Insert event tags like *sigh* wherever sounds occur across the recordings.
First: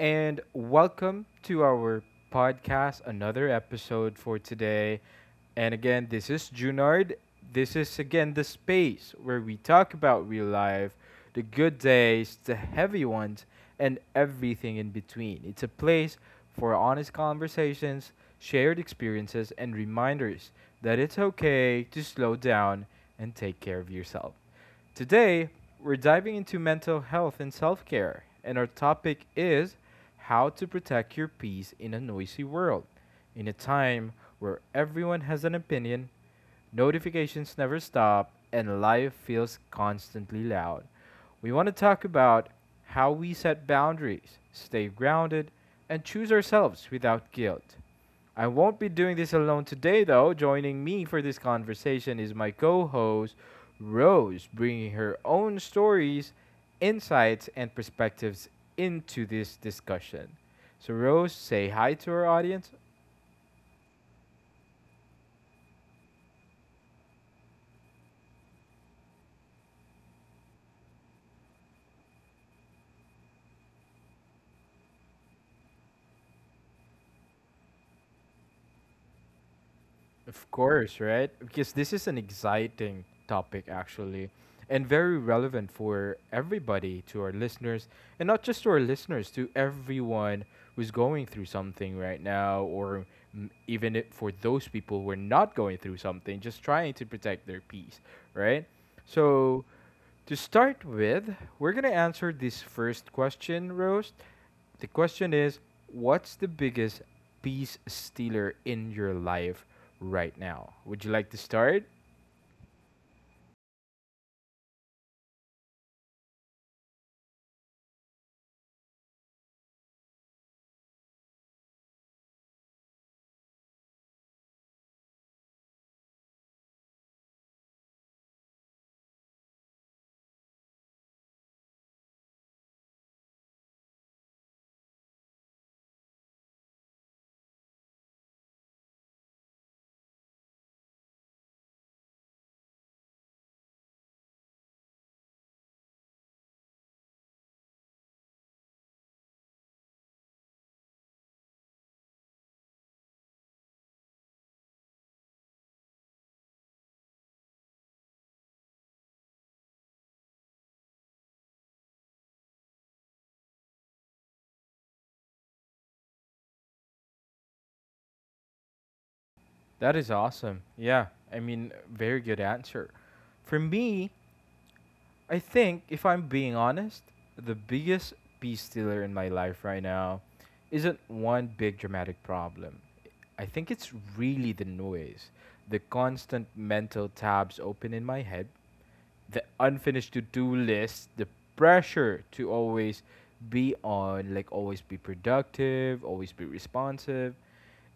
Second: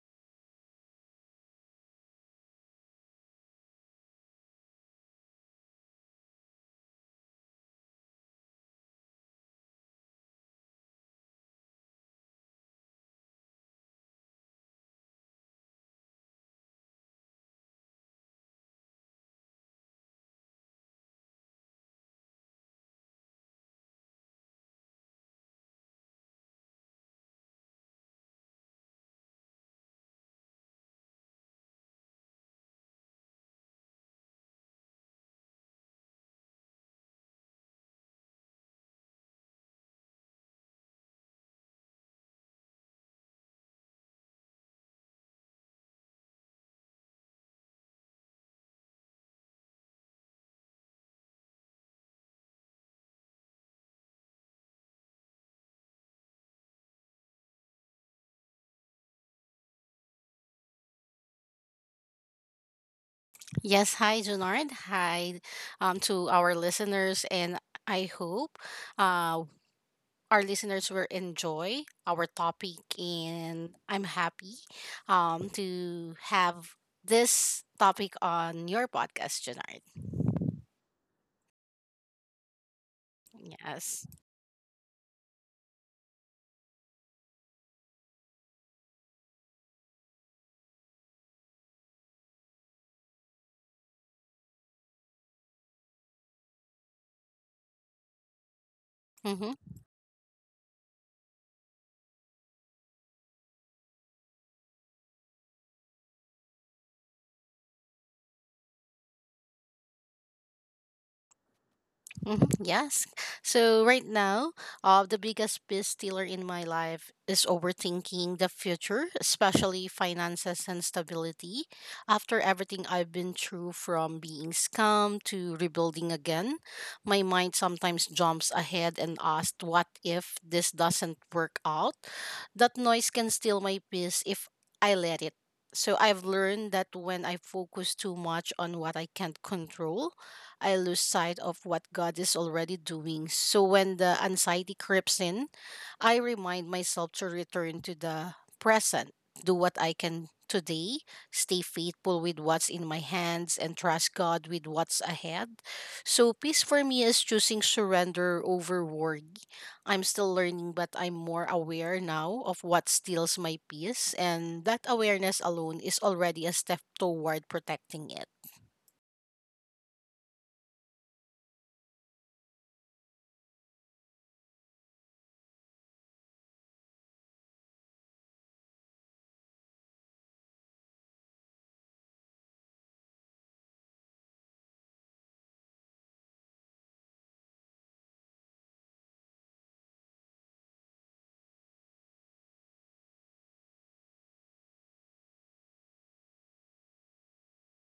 and welcome to our podcast, another episode for today. And again, this is Junard. This is again the space where we talk about real life, the good days, the heavy ones, and everything in between. It's a place for honest conversations, shared experiences, and reminders that it's okay to slow down and take care of yourself. Today, we're diving into mental health and self care, and our topic is how to protect your peace in a noisy world, in a time where everyone has an opinion. Notifications never stop, and life feels constantly loud. We want to talk about how we set boundaries, stay grounded, and choose ourselves without guilt. I won't be doing this alone today, though. Joining me for this conversation is my co host, Rose, bringing her own stories, insights, and perspectives into this discussion. So, Rose, say hi to our audience. Yes, hi, Junard. Hi to our listeners, and I hope uh, our listeners will enjoy our topic. And I'm happy to have this topic on your podcast, Junard. Of course, right? Because this is an exciting topic, Yes. actually, and very relevant for everybody, to our listeners, and not just to our listeners, to everyone who's going through something right now, or for those people who are not going through something, just trying to protect their peace, right? Mm-hmm. So, to start with, we're going to answer this first question, Rose. The question is, what's the biggest peace stealer in your life right now? Would you like to start? Yes. So right now, the biggest piece stealer in my life is overthinking the future, especially finances and stability. After everything I've been through, from being scammed to rebuilding again, my mind sometimes jumps ahead and asks, "What if this doesn't work out?" That noise can steal my peace if I let it. So I've learned that when I focus too much on what I can't control, I lose sight of what God is already doing. So when the anxiety creeps in, I remind myself to return to the present, do what I can today, stay faithful with what's in my hands, and trust God with what's ahead. So peace for me is choosing surrender over worry. I'm still learning, but I'm more aware now of what steals my peace, and that awareness alone is already a step toward protecting it. That is awesome. Yeah, I mean, very good answer. For me, I think, if I'm being honest, the biggest peace stealer in my life right now isn't one big dramatic problem. I think it's really the noise, the constant mental tabs open in my head, the unfinished to-do list, the pressure to always be on, like always be productive, always be responsive.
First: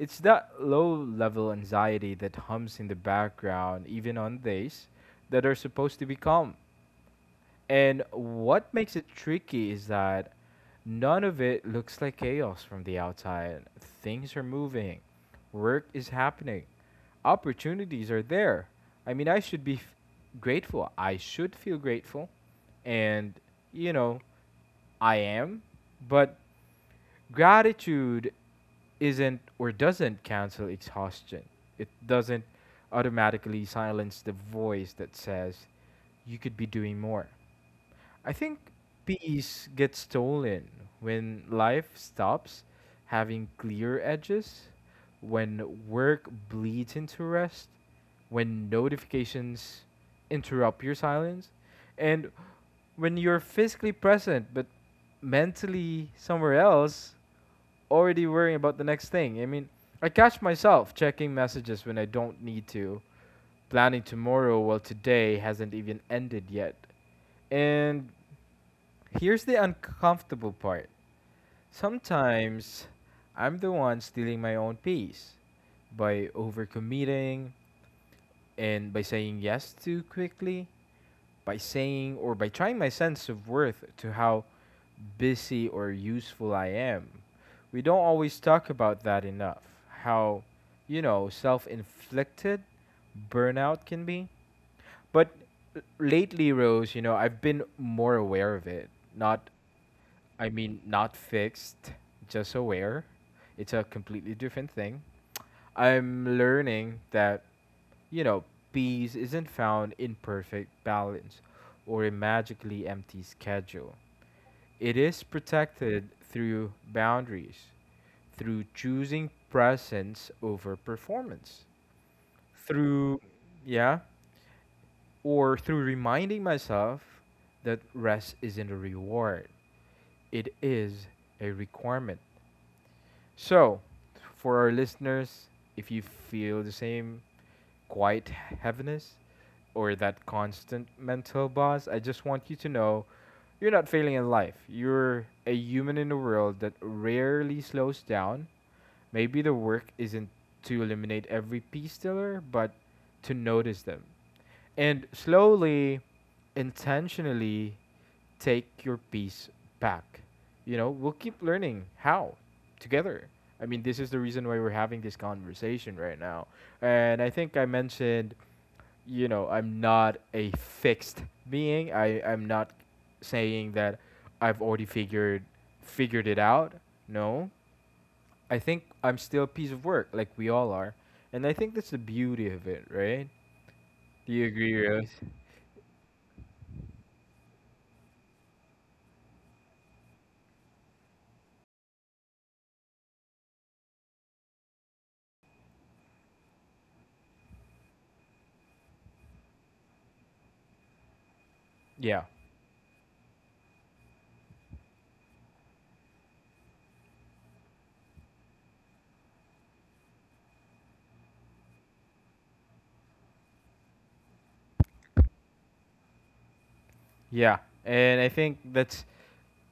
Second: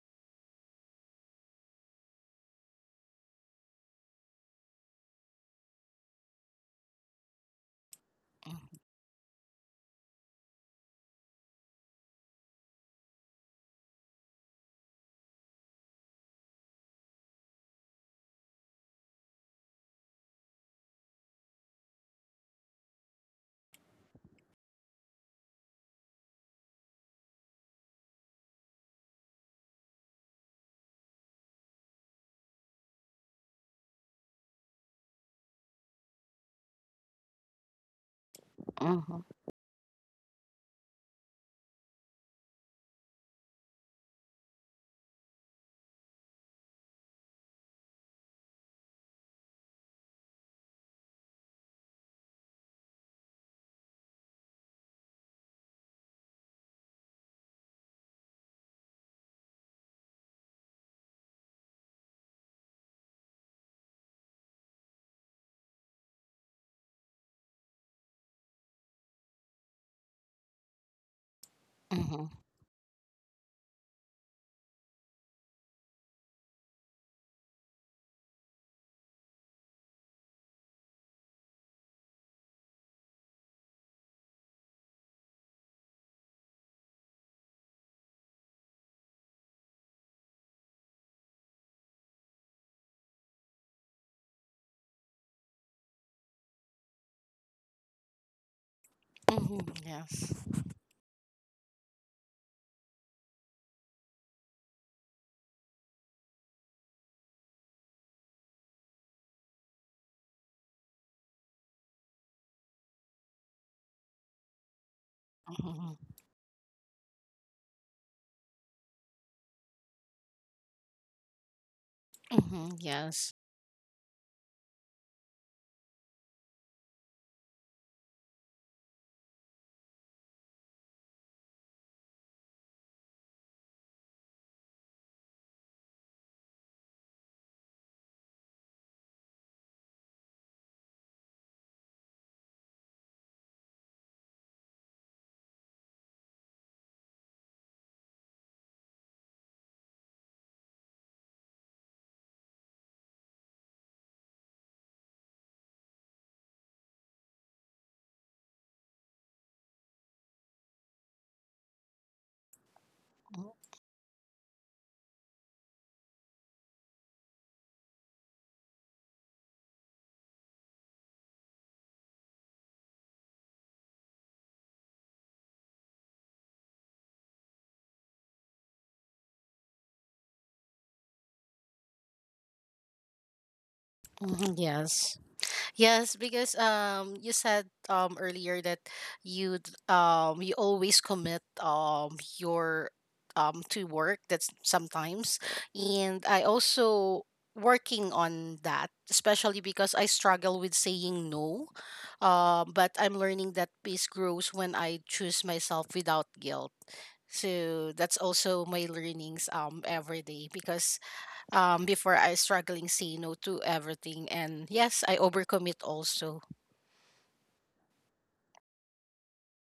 It's that low level anxiety that hums in the background, even on days that are supposed to be calm. And what makes it tricky is that none of it looks like chaos from the outside. Things are moving, work is happening, opportunities are there. I mean, I should be grateful. I should feel grateful. And, you know, I am. But gratitude isn't or doesn't cancel exhaustion, it doesn't automatically silence the voice that says, you could be doing more. I think Mm-hmm. peace gets stolen when life stops having clear edges, when work bleeds into rest, when notifications interrupt your silence, and when you're physically present but mentally somewhere else, already worrying about the next thing. I mean, I catch myself checking messages when I don't need to, planning tomorrow while today hasn't even ended yet. And here's the uncomfortable part. Mm-hmm. Sometimes I'm the one stealing my own peace by overcommitting and by saying yes too quickly, by saying or by trying my sense of worth to how busy or useful I am. We don't always talk about that enough. How, you know, self inflicted burnout can be. But lately, Rose, you know, I've been more aware of it. Not, Mm-hmm. Yes. I mean, not fixed, just aware. It's a completely different thing. I'm learning that, you know, peace isn't found in perfect balance or a magically empty schedule. It is Mm-hmm. Mm-hmm. Mm-hmm, mm-hmm, protected through boundaries, through choosing presence over performance, mm-hmm, through yes. yeah, or through reminding myself that rest isn't a reward. It is a requirement. So, for our listeners, if you feel the same quiet heaviness or that constant mental buzz, I just want you to know you're not failing in life. You're a human in a world that rarely slows down. Maybe the work isn't to eliminate every piece stealer, but to notice them. And slowly, intentionally, take your peace back. You know, we'll keep learning how together. Mm-hmm. I mean, this is the reason why we're having this conversation right now. And I think I mentioned, you know, I'm not a fixed being. I'm not saying that I've already figured it out. No. I think I'm still a piece of work like we all are. And I think that's the beauty of it, right? Do you Mm-hmm, agree, Rose? yes. Yes, because you said earlier that you you always commit your to work that's sometimes, and I also working on that, especially because I struggle with saying no. Yeah. But I'm learning that peace grows when I choose myself without guilt. So that's also my learnings every day, because before I struggling say no to everything. And yes, I overcommit also. Yeah, and I think that's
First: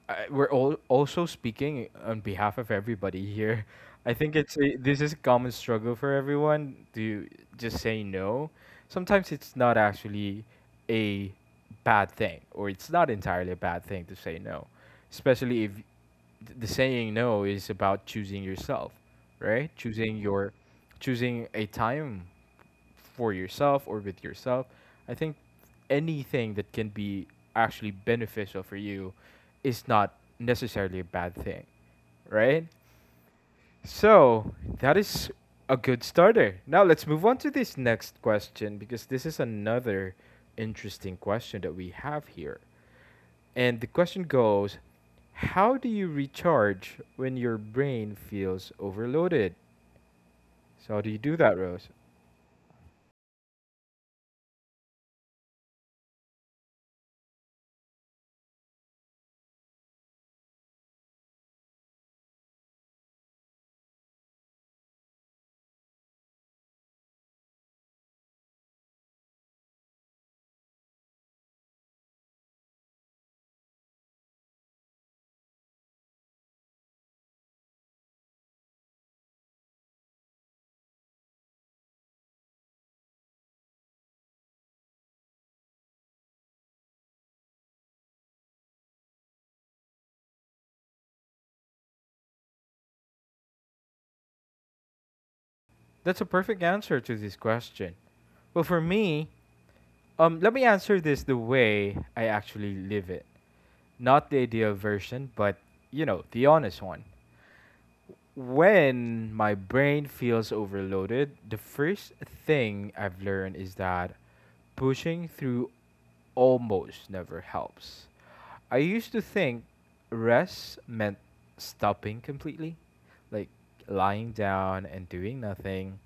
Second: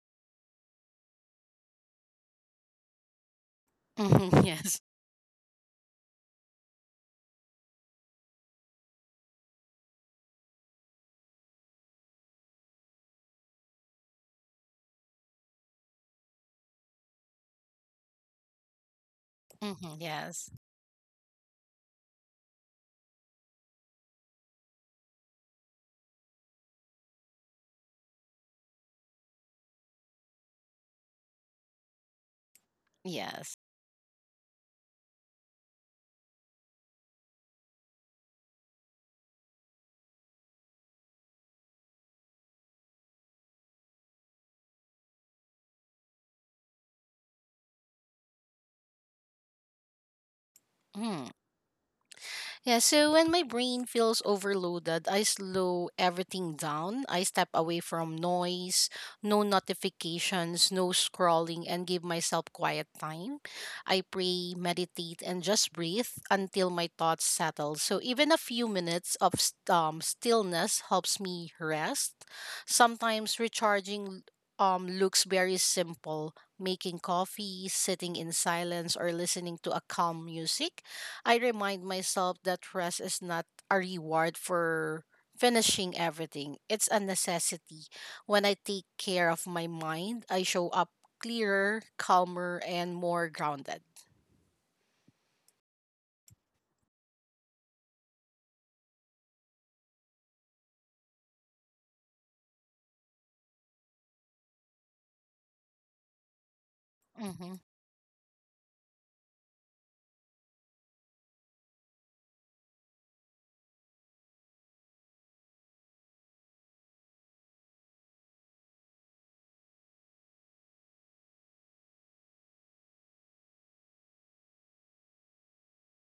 I we're all also speaking on behalf of everybody here. *laughs* *laughs* I think Yes. this is a common struggle for everyone to just say no. Sometimes it's not actually a bad thing, or it's not entirely a bad thing to say no, especially if the saying no is about choosing yourself, right? Yes. Choosing a time for yourself or with yourself. I think anything that can be actually beneficial for you is not necessarily a bad thing, right? Yes. So that is a good starter. Now let's move on to this next question because this is another interesting question that we have here. And the question goes, how do you recharge when your brain feels overloaded? So, how do you Mm. do that, Rose? Yeah, so when my brain feels overloaded, I slow everything down. I step away from noise, no notifications, no scrolling, and give myself quiet time. I pray, meditate, and just breathe until my thoughts settle. So even a few minutes of stillness helps me rest. Sometimes recharging looks very simple. Making coffee, sitting in silence, or listening to a calm music. I remind myself that rest is not a reward for finishing everything. It's a necessity. When I take care of my mind, I show up clearer, calmer, and more grounded. That's a perfect answer to this question. Well, for me, let me answer this the way I actually live it. Not the ideal version, but you know, the honest one. Mm-hmm. When my brain feels overloaded, the first thing I've learned is that pushing through almost never helps. I used to think rest meant stopping completely, like lying down and doing nothing.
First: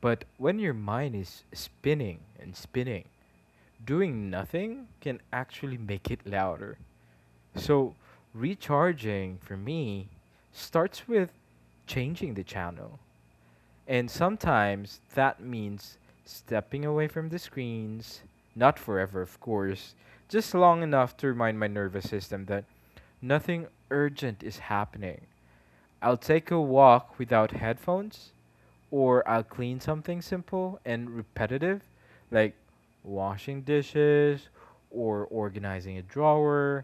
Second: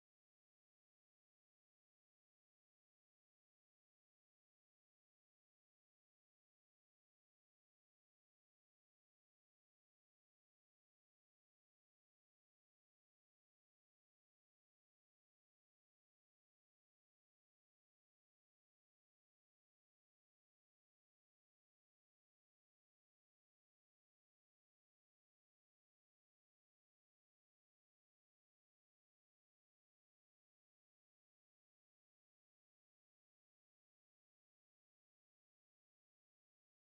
But when your mind is spinning and spinning, doing nothing can actually make it louder. So, recharging for me starts with changing the channel. And sometimes that means stepping away from the screens, not forever, of course, just long enough to remind my nervous system that nothing urgent is happening. I'll take a walk without headphones, or I'll clean something simple and repetitive, like washing dishes or organizing a drawer.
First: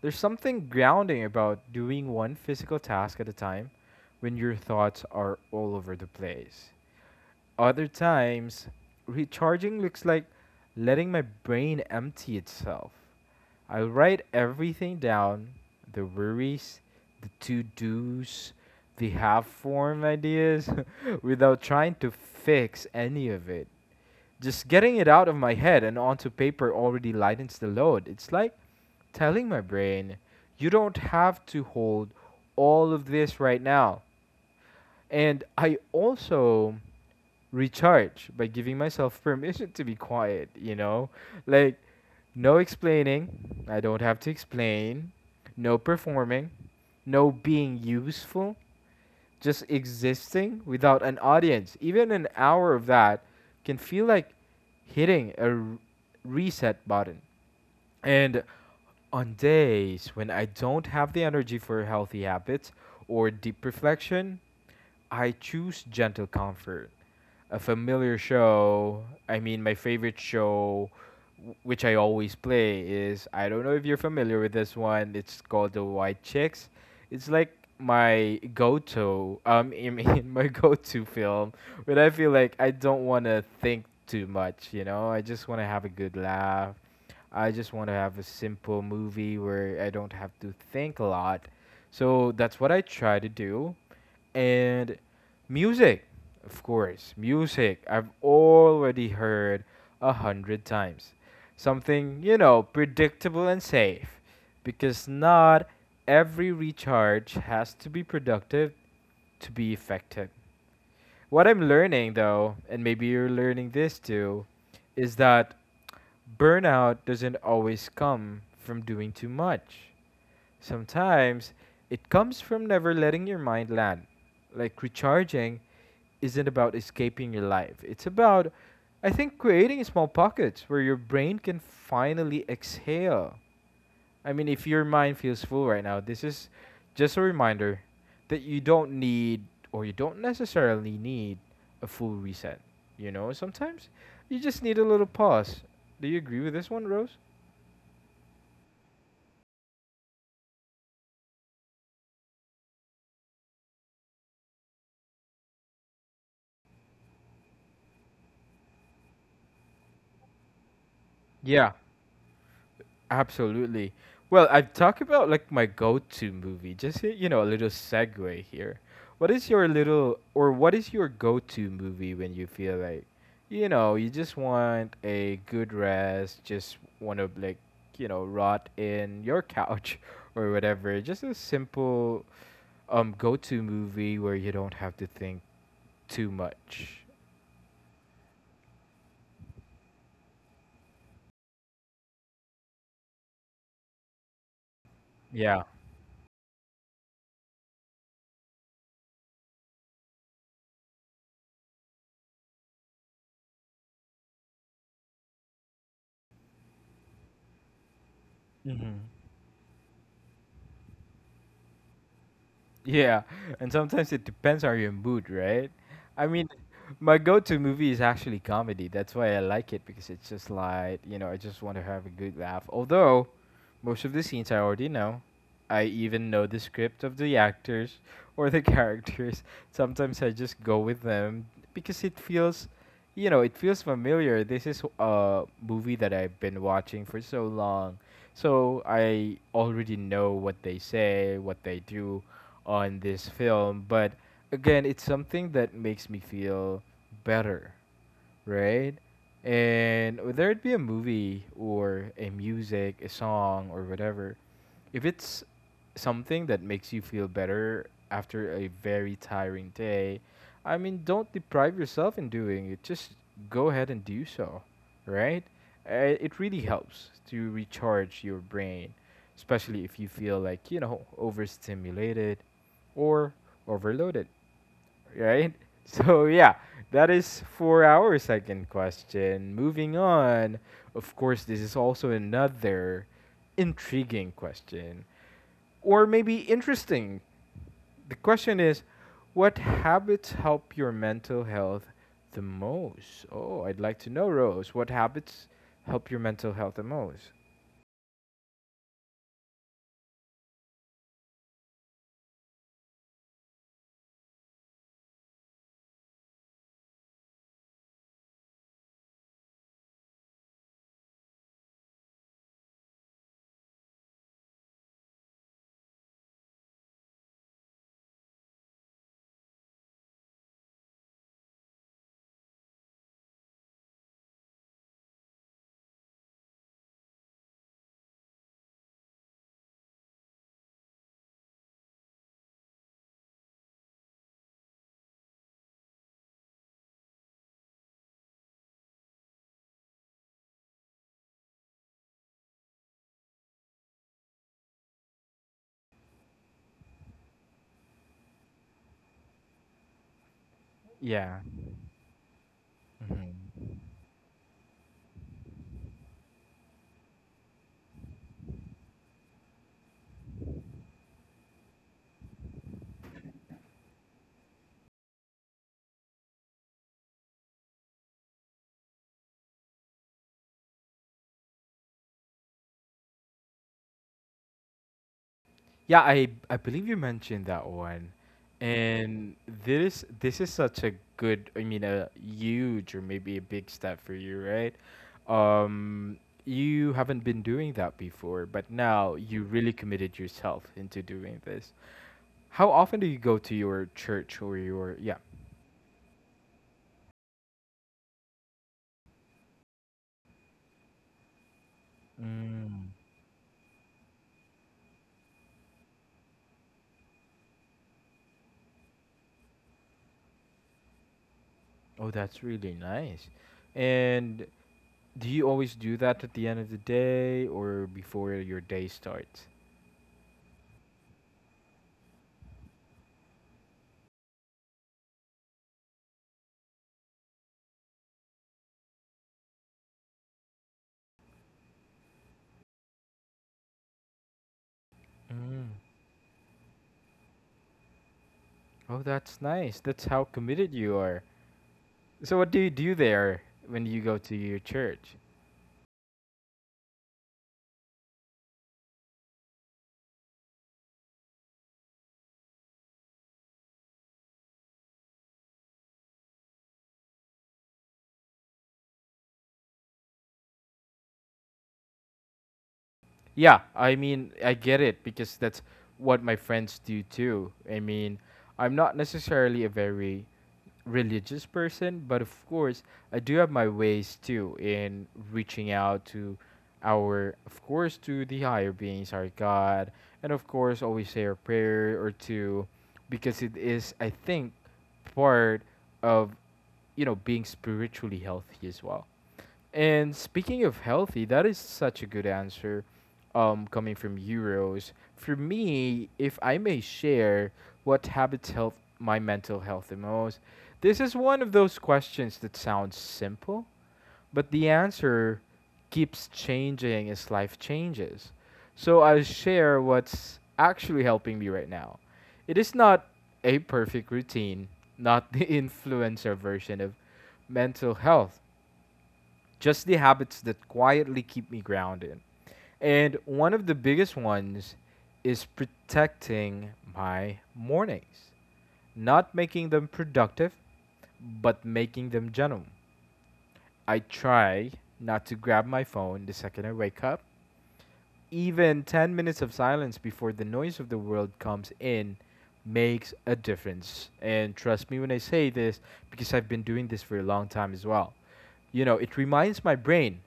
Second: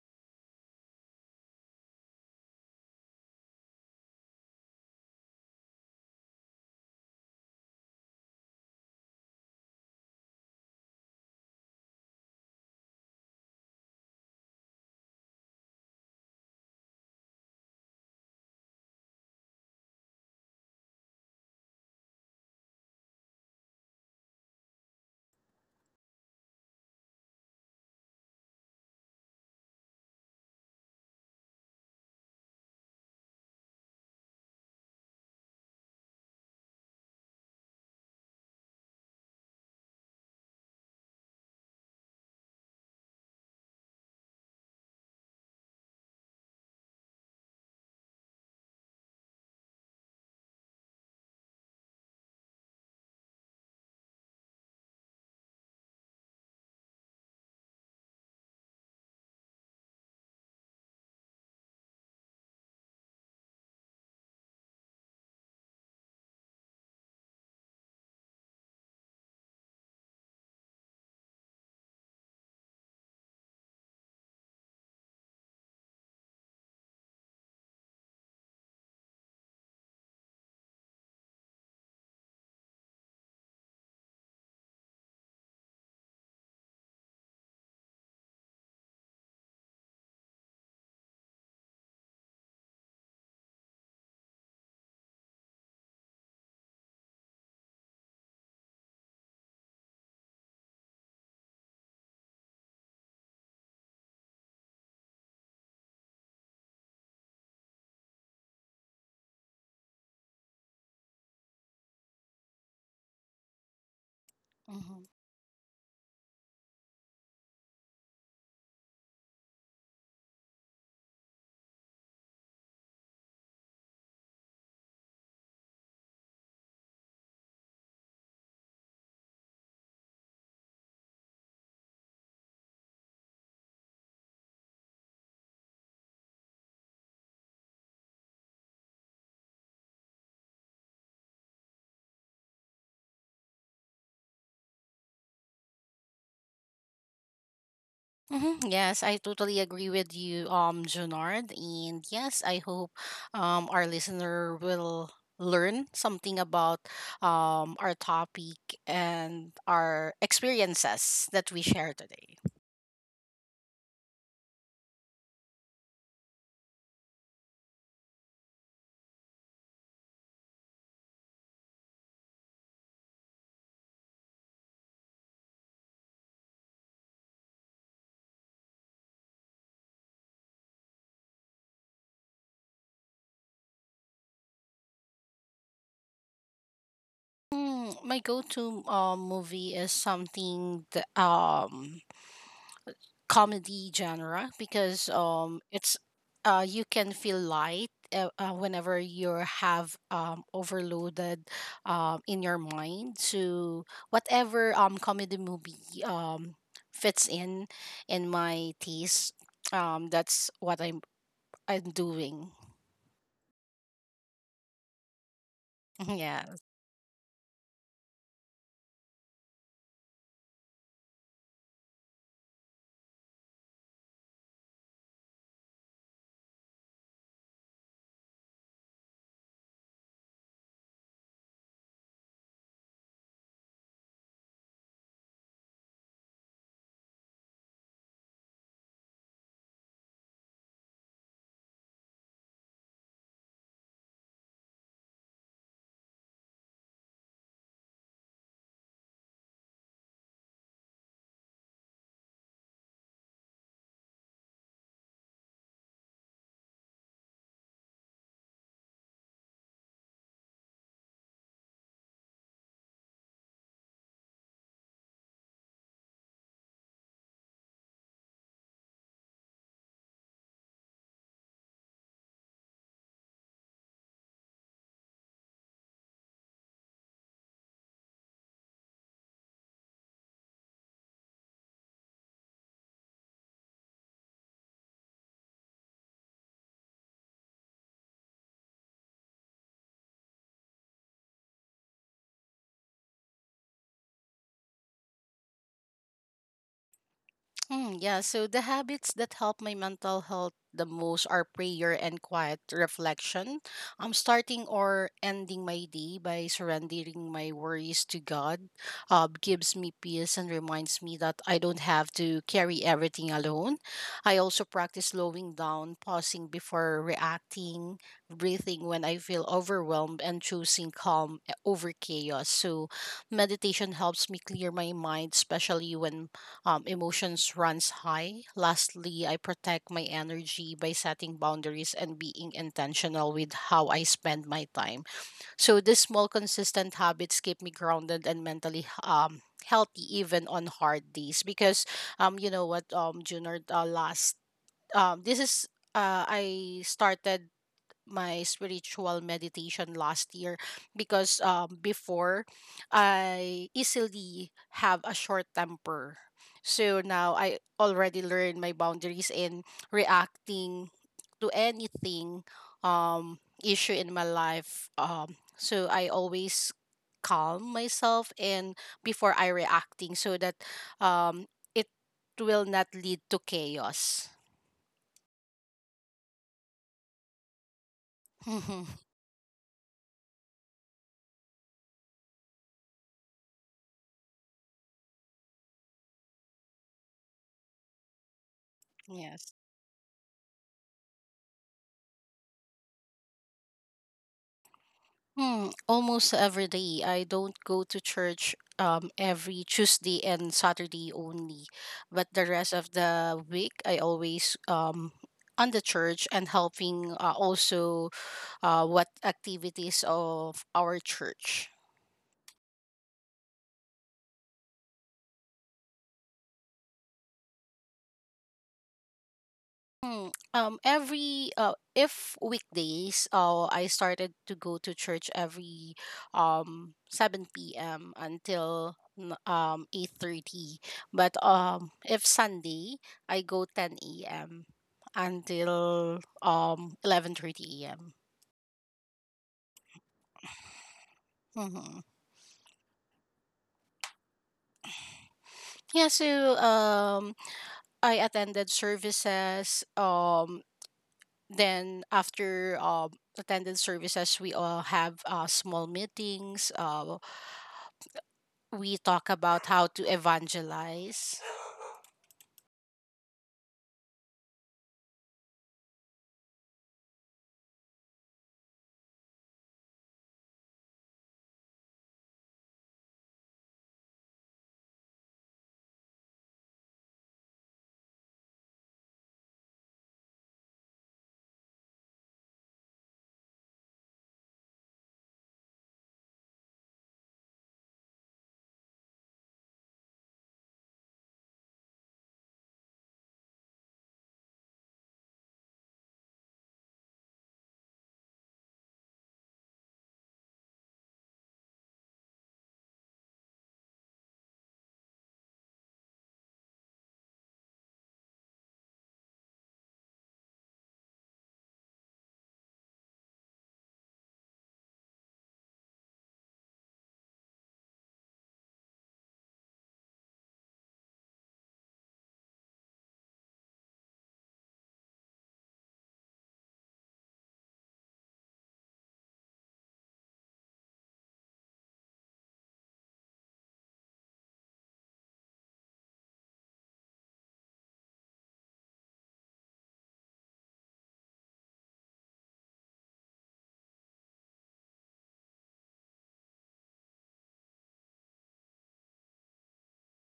There's something grounding about doing one physical task at a time when your thoughts are all over the place. Other times, recharging looks like letting my brain empty itself. I'll write everything down, the worries, the to dos, the half formed ideas, *laughs* without trying to fix any of it, just getting it out of my head and onto paper already lightens the load. It's like telling my brain, you don't have to hold all of this right now. And I also recharge by giving myself permission to be quiet, you know? Like, no explaining. I don't have to explain. No performing. No being useful, just existing without an audience, even an hour of that, can feel like hitting a reset button. And on days when I don't have the energy for healthy habits or deep reflection, I choose gentle comfort. A familiar show, I mean, my favorite show, which I always play, is, I don't know if you're familiar with this one. It's called The White Chicks. It's like my go-to, I mean, *laughs* my go-to film when I feel like I don't want to think too much, you know? I just want to have a good laugh. I just want to have a simple movie where I don't have to think a lot. So that's what I try to do. And music, of course, music I've already heard 100 times. Something, you know, predictable and safe. Because not every recharge has to be productive to be effective. What I'm learning though, and maybe you're learning this too, Mm-hmm. is that burnout doesn't always come from doing too much. Sometimes it comes from never letting your mind land. Like recharging isn't about escaping your life, it's about, I think, creating small pockets where your brain can finally exhale. I mean, if your mind feels full right now, this is just a reminder that you don't need or you don't necessarily need a full reset. You know, sometimes you just need a little pause. Do you agree with this one, Rose? Mm-hmm. Yes, I totally agree with you, Junard. And yes, I hope our listener will learn something about our topic and our experiences that we Yeah, share today. absolutely. Well, I've talked about like my go-to movie. Just you know, a little segue here. What is your little or what is your go-to movie when you feel like, you know, you just want a good rest, just want to like, you know, rot in your couch *laughs* or whatever. Just a simple go-to movie where you don't have to think too much. My go-to movie is something the comedy genre, because Yeah. it's you can feel light whenever you have overloaded in your mind. So whatever comedy movie um fits in my hmm taste, that's what I'm doing. Yeah, and sometimes it depends on your mood, right? I *laughs* Yeah. mean, my go-to movie is actually comedy. That's why I like it because it's just like, you know, I just want to have a good laugh. Although, most of the scenes I already know. I even know the script of the actors or the *laughs* characters. Sometimes I just go with them because it feels, you know, it feels familiar. This is a movie that I've been watching for so long. So I already know what they say, what they do on this film. But again, it's something that makes me feel better, right? And whether it be a movie or a music, a song, or whatever, if it's something that makes you feel better after a very tiring day, I mean, don't deprive yourself in doing it. Just go ahead and do so, right? It really helps to recharge your brain, especially if you feel like, you know, overstimulated or overloaded, right? *laughs* So yeah, that is for our second question. Moving on, of course, this is also another intriguing question, or maybe interesting. The question is, what habits help your mental health the most? Oh, I'd like to know, Rose. What habits help your mental health the most? Mm, yeah, so the habits that help my mental health the most are prayer and quiet reflection. I'm starting or ending my day by surrendering my worries to God. Gives me peace and reminds me that I don't have to carry everything alone. I also practice slowing down, pausing before reacting, breathing when I feel overwhelmed, and choosing calm over chaos. So meditation helps me clear my mind, especially when emotions runs high. Lastly, I protect my energy by setting boundaries and being intentional with how I spend my time. So these small, consistent habits keep me grounded and mentally healthy, even on hard days. Because you know what, Junior, last this is I started my spiritual meditation last year, because before I easily have a short temper. So now I already learned my boundaries in reacting to anything issue in my life. So I always calm myself, and before I reacting, so that um, it will not lead to chaos. Yeah, I believe you mentioned that one. *laughs* And this is such a good, I mean, a huge or maybe a big step for you, right? Um you haven't been doing that before, but now you Yes. really committed yourself into doing this. How often do you go to your church or your, yeah? Hmm, almost every day. I don't go to church every Tuesday and Saturday only, but the rest of Mm. the week I always on the church and helping also what activities of our church. Oh, that's really nice. And do you always do that at the end of the day or before your day starts? Every if weekdays, I started to go to church every 7 p.m. until 8:30. But if Sunday, I go 10 a.m. Mm. until 11:30 a.m. Oh, that's nice. That's how committed you are. Mm-hmm. So, what do you do there when you go to your church? Yeah, so I attended services, then after attended services we all have small meetings, we talk about how to evangelize. Yeah, I mean, I get it because that's what my friends do too. I mean, I'm not necessarily a very religious person, but of course, I do have my ways too in reaching out to our, of course, to the higher beings, our God, and of course, always say a prayer or two, because it is, I think, part of, you know, being spiritually healthy as well. And speaking of healthy, that is such a good answer coming from Euros. For me, if I may share what habits help my mental health the most, this is one of those questions that sounds simple, but the answer keeps changing as life changes. So I'll share what's actually helping me right now. It is not a perfect routine, not the *laughs* influencer version of mental health, just the habits that quietly keep me grounded. And one of the biggest ones is protecting my mornings, not making them productive, but making them gentle. I try not to grab my phone the second I wake up. Even 10 minutes of silence before the noise of the world comes in makes a difference. And trust me when I say this, because I've been doing this for a long time as well. You know, it reminds my brain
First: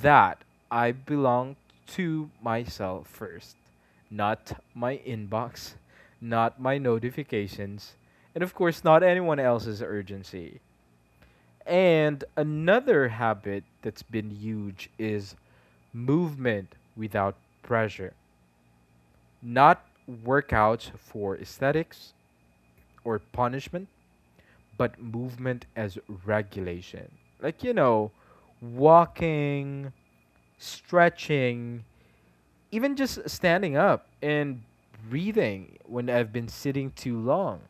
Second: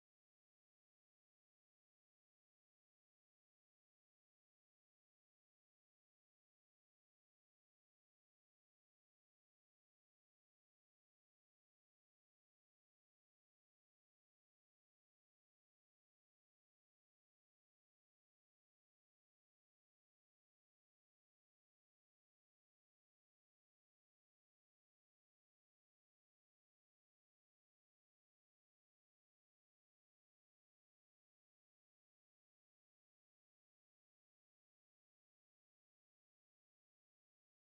that I belong to myself first, not my inbox, not my notifications, and of course, not anyone else's urgency. And another habit that's been huge is movement without pressure, not workouts for aesthetics or punishment, but movement as regulation. Like, you know, walking, stretching, even just standing up and breathing when I've been sitting too long.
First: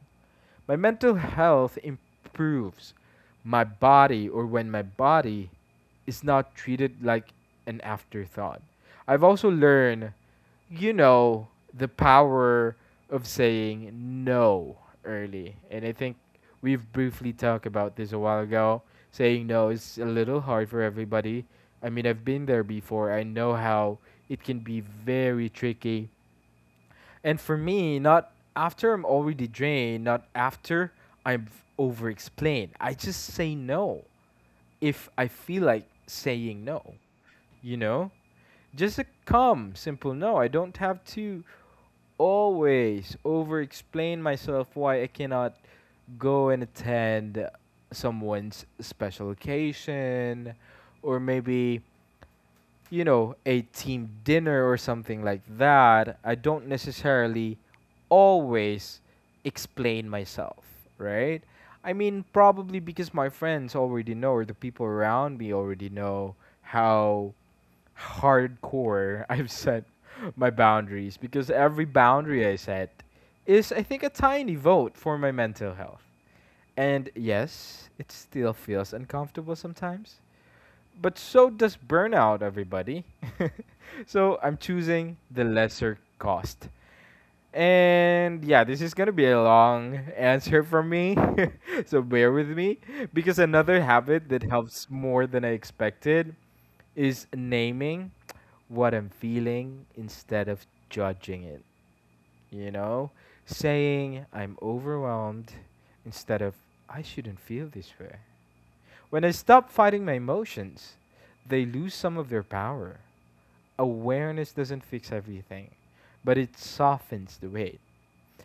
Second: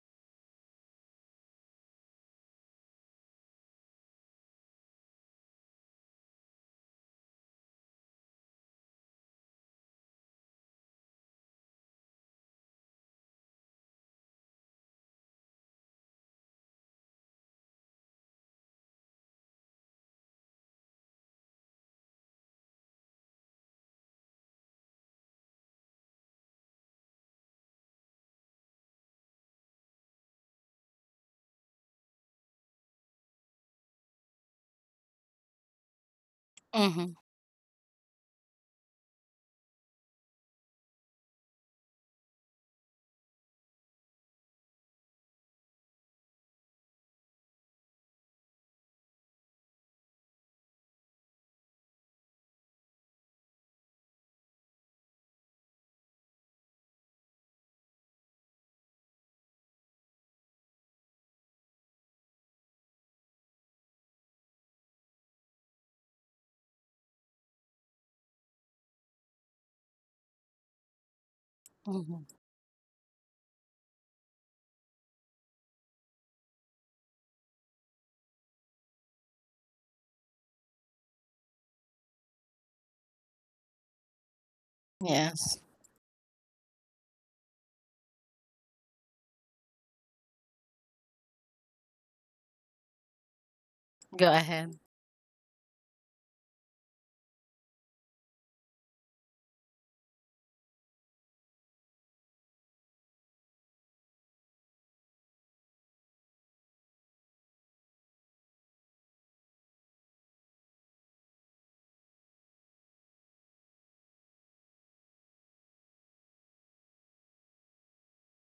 My mental health improves my body, or when my body is not treated like an afterthought. I've also learned, you know, the power of saying no early. And I think we've briefly talked about this a while ago. Saying no is a little hard for everybody. I mean, I've been there before. I know how it can be very tricky, and for me, not after I'm already drained, not after I'm over explained. I just say no if I feel like saying no, Mm-hmm, you know? Just a calm, simple no. I don't have to always over explain myself why I cannot go and attend someone's special occasion or maybe, you know, a team dinner or something like that. I don't necessarily always explain myself, right? I mean, probably because my friends already know, or the people around me already know how hardcore *laughs* I've set my boundaries. Because every mm-hmm. boundary I set is, I think, a tiny vote for my mental health. And yes, it still feels uncomfortable sometimes. But so does burnout, everybody. So I'm choosing the Yes. lesser cost. And yeah, this is gonna be a long answer from me, *laughs* so bear with me. Because another habit Go that ahead. helps more than I expected is naming what I'm feeling instead of judging it. You know, saying I'm overwhelmed instead of I shouldn't feel this way. When I stop fighting my emotions, they lose some of their power. Awareness doesn't fix everything, but it softens the weight.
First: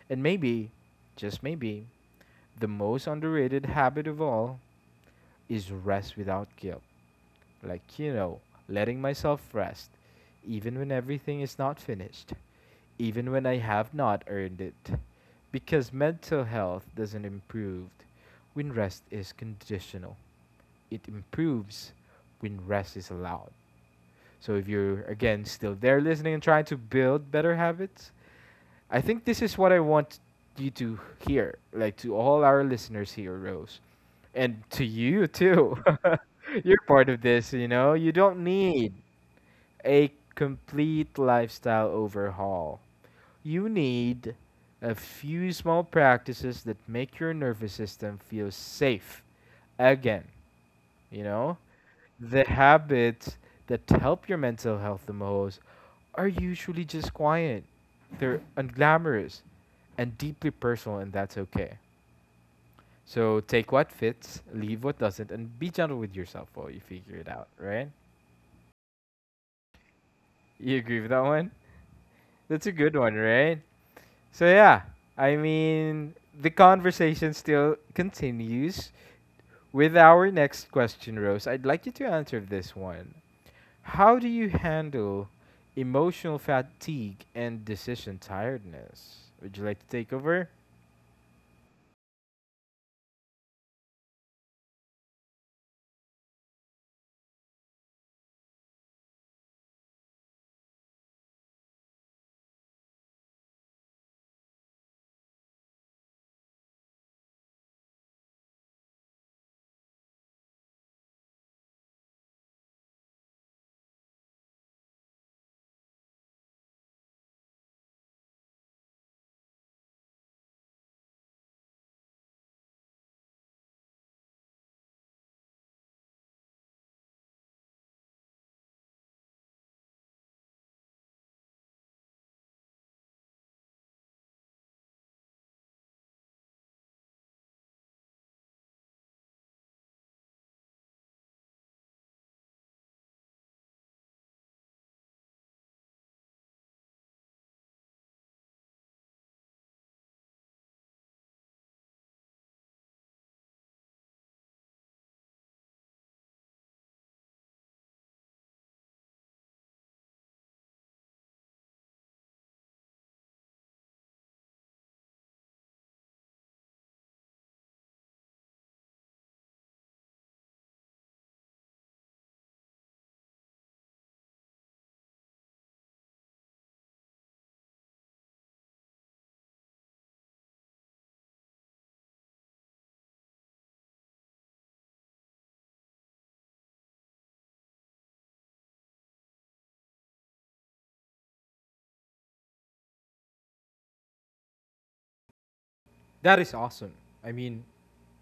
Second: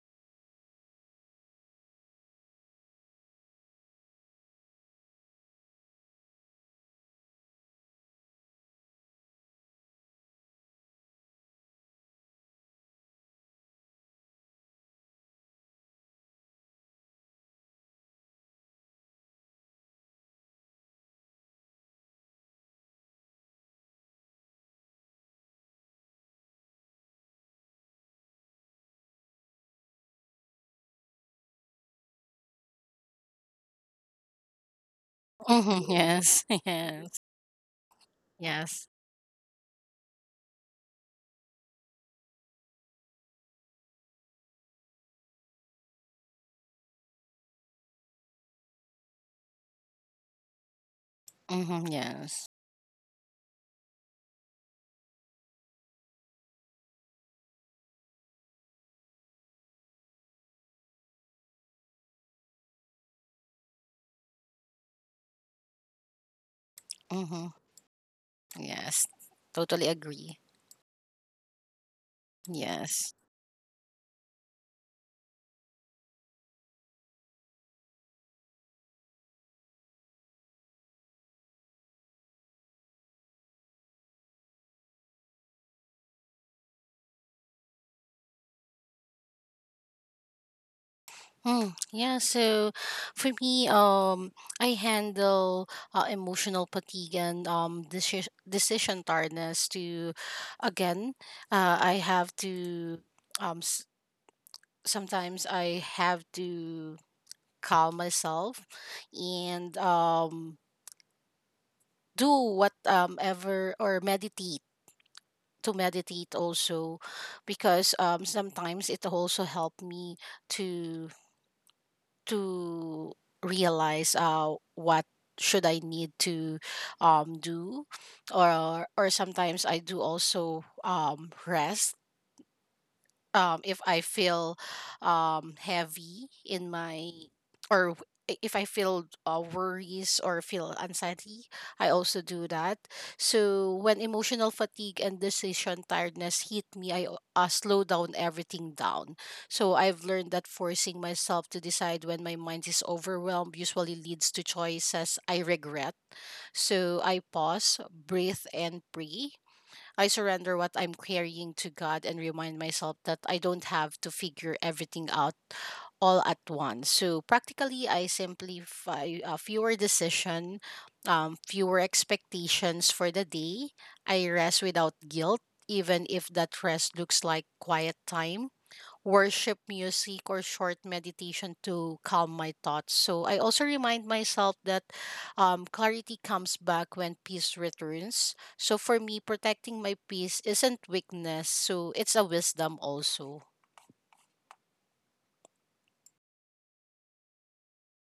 And maybe, just maybe, the most underrated habit of all is rest without guilt. Like, you know, letting myself rest, even when everything is not finished, even when I have not earned it. Because mental health doesn't improve when rest is conditional, it improves when rest is allowed. So if you're again still there listening and trying to build better habits, I think this is what I want you to hear, like to all our listeners here, Rose, and to you too. Mm-hmm, yes. *laughs* *laughs* You're part Yes. of this, you know. You don't Yes. need a complete lifestyle overhaul. You need a few small practices that make your nervous system feel safe again, you know? Mm-hmm, The yes. habits that help your mental health the most are usually just quiet. They're unglamorous and deeply personal, and that's okay. So take what fits, leave what doesn't, and be gentle with yourself while you figure it Mm-hmm, out, right? yes. Totally agree. You agree with that one? That's a good Yes. one, right? So, yeah, I mean, the conversation still continues with our next question, Rose. I'd like you to answer this one. How do you handle emotional fatigue and decision tiredness? Would you like to take over? Mm, yeah, so for me, I handle emotional fatigue and decision tiredness to, again, I have to, s- sometimes I have to calm myself, and do what ever or meditate to meditate also, because sometimes it also helped me to to realize what should I need to do. Or sometimes I do also rest if I feel heavy in my, if I feel worries or feel anxiety, I also do that. So when emotional fatigue and decision tiredness hit me, slow down everything down. So I've learned that forcing myself to decide when my mind is overwhelmed usually leads to choices I regret. So I pause, breathe, and pray. I surrender what I'm carrying to God and remind myself that I don't have to figure everything out all at once. So practically, I simplify, fewer decision, fewer expectations for the day. I rest without guilt, even if that rest looks like quiet time, worship music, or short meditation to calm my thoughts. So I also remind myself that clarity comes back when peace returns. So for me, protecting my peace isn't weakness, so it's a wisdom also. That is awesome. I mean,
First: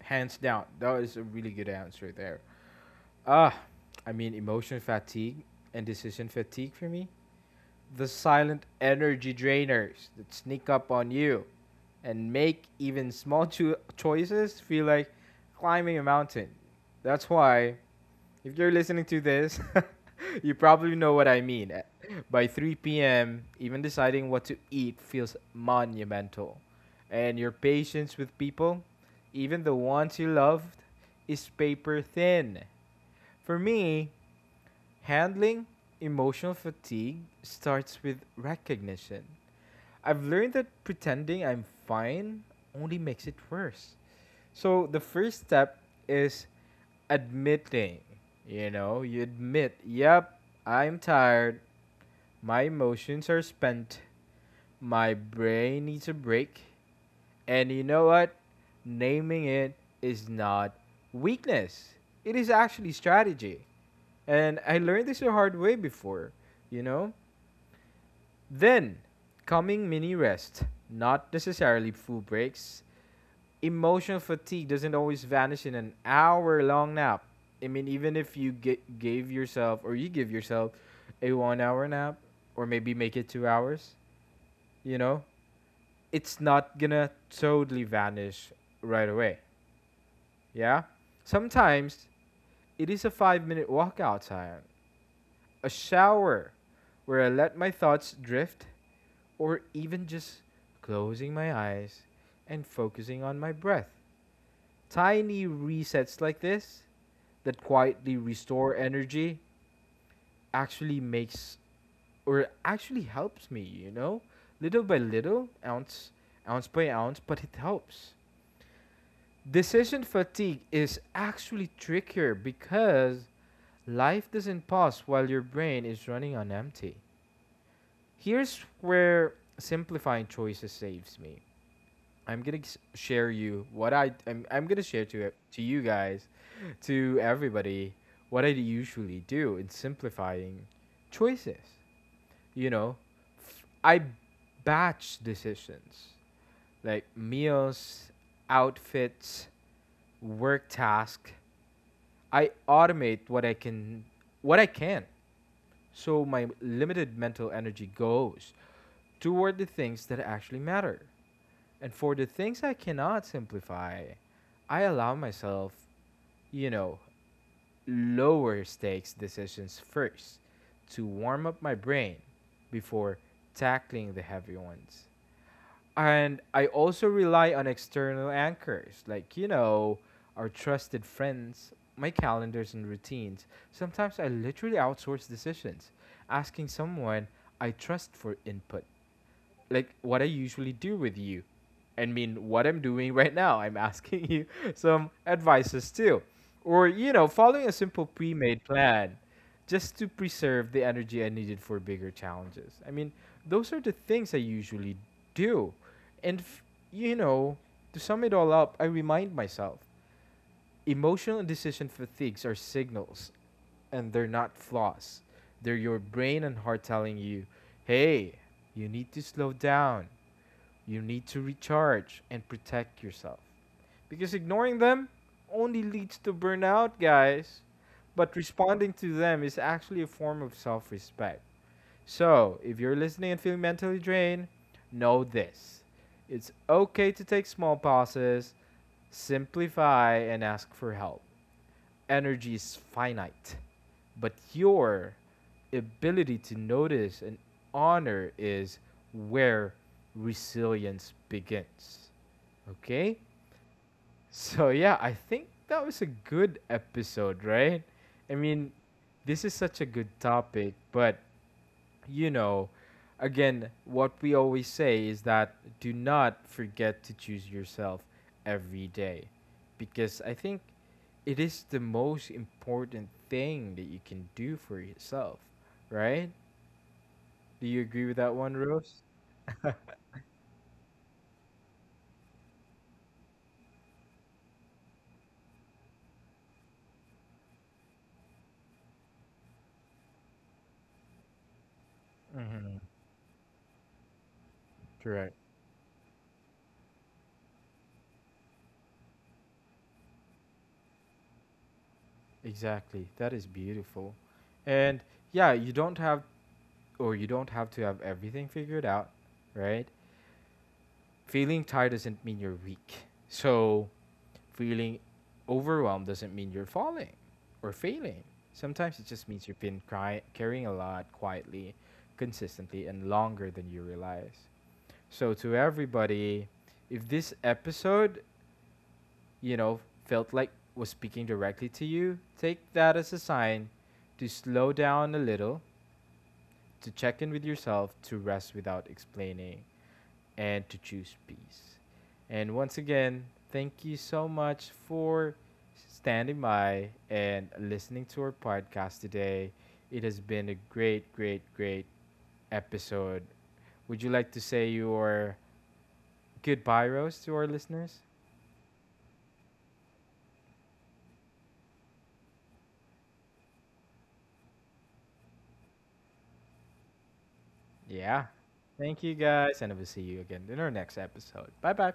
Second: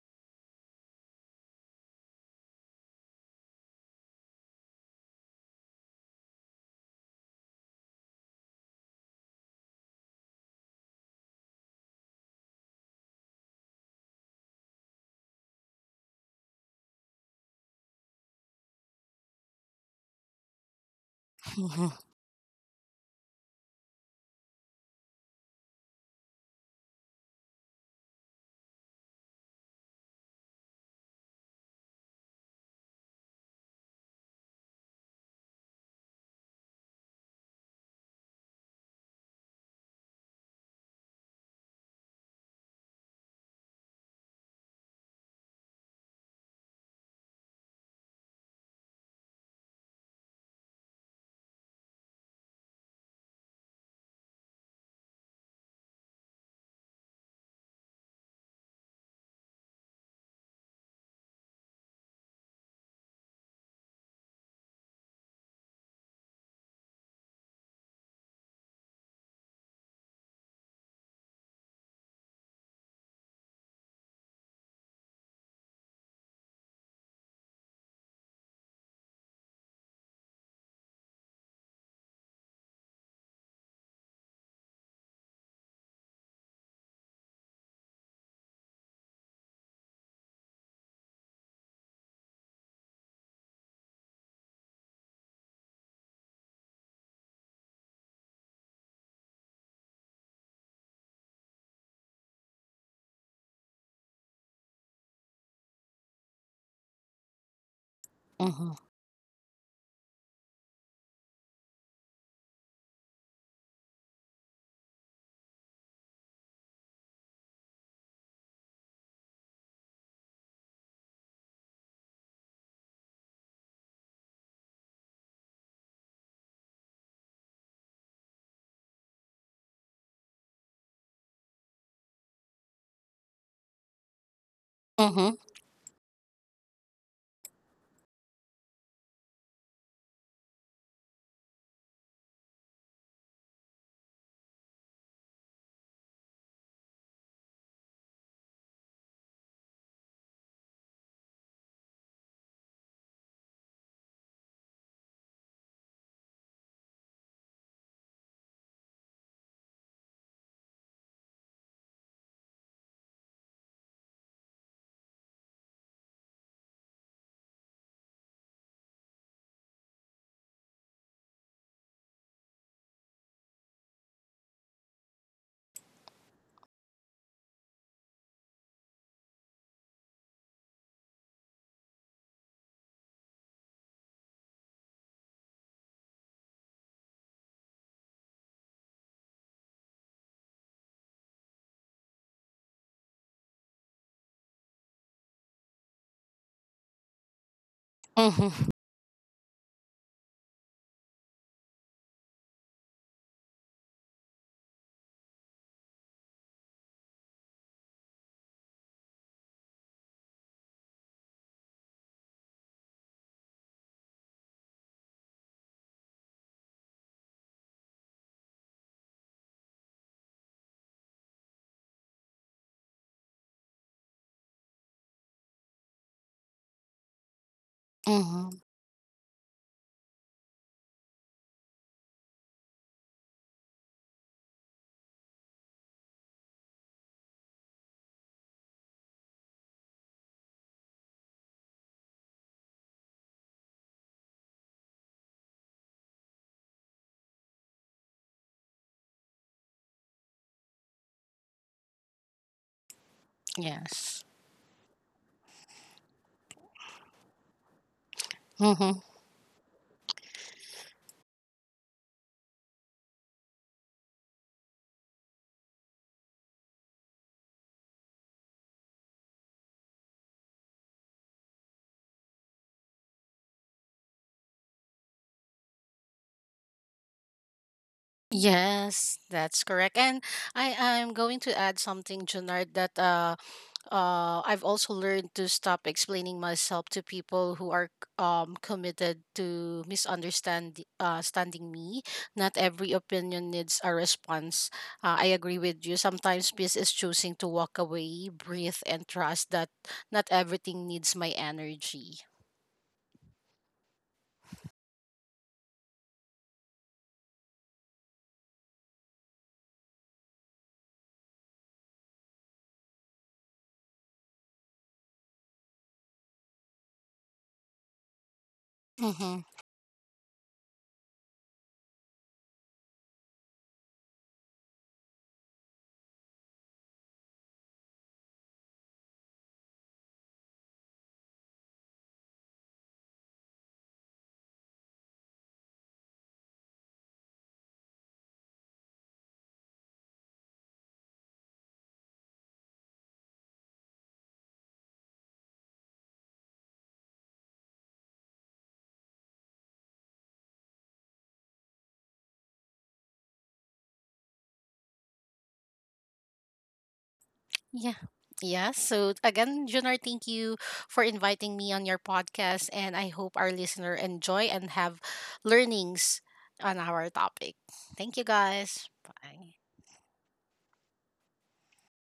hands down, that is a really good answer there. Ah, I mean, emotional fatigue and decision fatigue for me. The silent energy drainers that sneak up on you and make even small choices feel like climbing a mountain. That's why, if you're listening to this, *laughs* you probably know what I mean. Mm-hmm, By 3 p.m., even deciding what to eat feels monumental. And your patience with people, even the ones you loved, is paper thin. For me, handling emotional fatigue starts with recognition. I've learned that pretending I'm fine only makes it worse. So the first step is admitting. You know, you admit, yep, I'm tired. My emotions are spent. My brain needs a break. And you know what? Naming it is not weakness, it is actually strategy. And I learned this the hard way before, you know? Then, coming mini rest, not necessarily full breaks. Emotional fatigue doesn't always vanish in an hour long nap. I mean, even if you get, gave yourself or you give yourself a 1 hour nap or maybe make it 2 hours, you know, it's not gonna totally vanish right away. Yeah? Sometimes it is a 5 minute walk outside, a shower where I let my thoughts drift, or even just closing my eyes and focusing on my breath. Tiny resets like this that quietly mm-hmm, restore energy actually makes, or actually helps me, you know? Little by little, ounce by ounce, but it helps. Decision fatigue is actually trickier because life doesn't pause while your brain is running on empty. Here's where simplifying choices saves me. I'm gonna s- share you what I I'm gonna share to mm-hmm, it to you guys *laughs* to everybody what I usually do in simplifying choices. You know, I batch decisions like meals, outfits, work task. I automate what I can, so my limited mental energy goes toward the things that actually matter. And for the things I cannot simplify, I allow myself, you know, lower stakes decisions first to warm up my brain before tackling the heavy ones. And I also rely on external anchors, like, you know, our trusted friends, my calendars, and routines. Sometimes I literally outsource decisions, asking someone I trust for input, like what I usually do with you. I mean, what I'm doing right now, I'm asking you *laughs* some advices too. Or, you know, following a simple pre mm-hmm, made plan just to preserve the energy I needed for bigger challenges. I mean, those are the things I usually do. And, you know, to sum it all up, I remind myself emotional and decision fatigues are signals, and they're not flaws. They're your brain and heart telling you, hey, you need to slow down. You need to recharge and protect yourself. Because ignoring them only leads to burnout, guys. But mm-hmm. responding to them is actually a form of self respect. So, if you're listening and feeling mentally drained, know this, it's okay to take small pauses, simplify, and ask for help. Energy is finite, but your ability to notice and honor is where resilience begins. Okay? Yes. So, yeah, I think that was a good episode, right? I mean, Mm-hmm. this is such a good topic, but you know, again, what we always say is that do not forget to choose yourself every day, because I think it is the most important thing that you can do for yourself, right? Do you agree with that one, Rose? Yes, that's correct. And I am going to add something, Junard, that I've also learned to stop explaining myself to people who are committed to misunderstand standing me. Not every opinion needs a response. I Correct. agree with you. Sometimes peace is choosing to walk away, breathe, and trust that not everything needs my energy. Exactly. That is beautiful. And yeah, you don't have to have everything figured out, right? Feeling tired doesn't mean you're weak. So feeling overwhelmed doesn't mean you're falling or failing. Sometimes it just Mhm. means you've been carrying a lot quietly, consistently, and longer than you realize. So, to everybody, if this episode, you know, felt like was speaking directly to you, take that as a sign to slow down a little, to check in with yourself, to rest without explaining, and to choose peace. And once again, thank you so much for standing by and listening to our podcast today. It has been a great, great, great episode. Would you like to say your goodbye, Rose, to our Yeah. listeners? Yeah. So again, Junar, thank you for inviting me on your podcast. And I hope our listener enjoy and have learnings on our topic. Thank you Yeah. guys. Thank you Bye. guys, and we'll see you again in our next episode. Bye bye.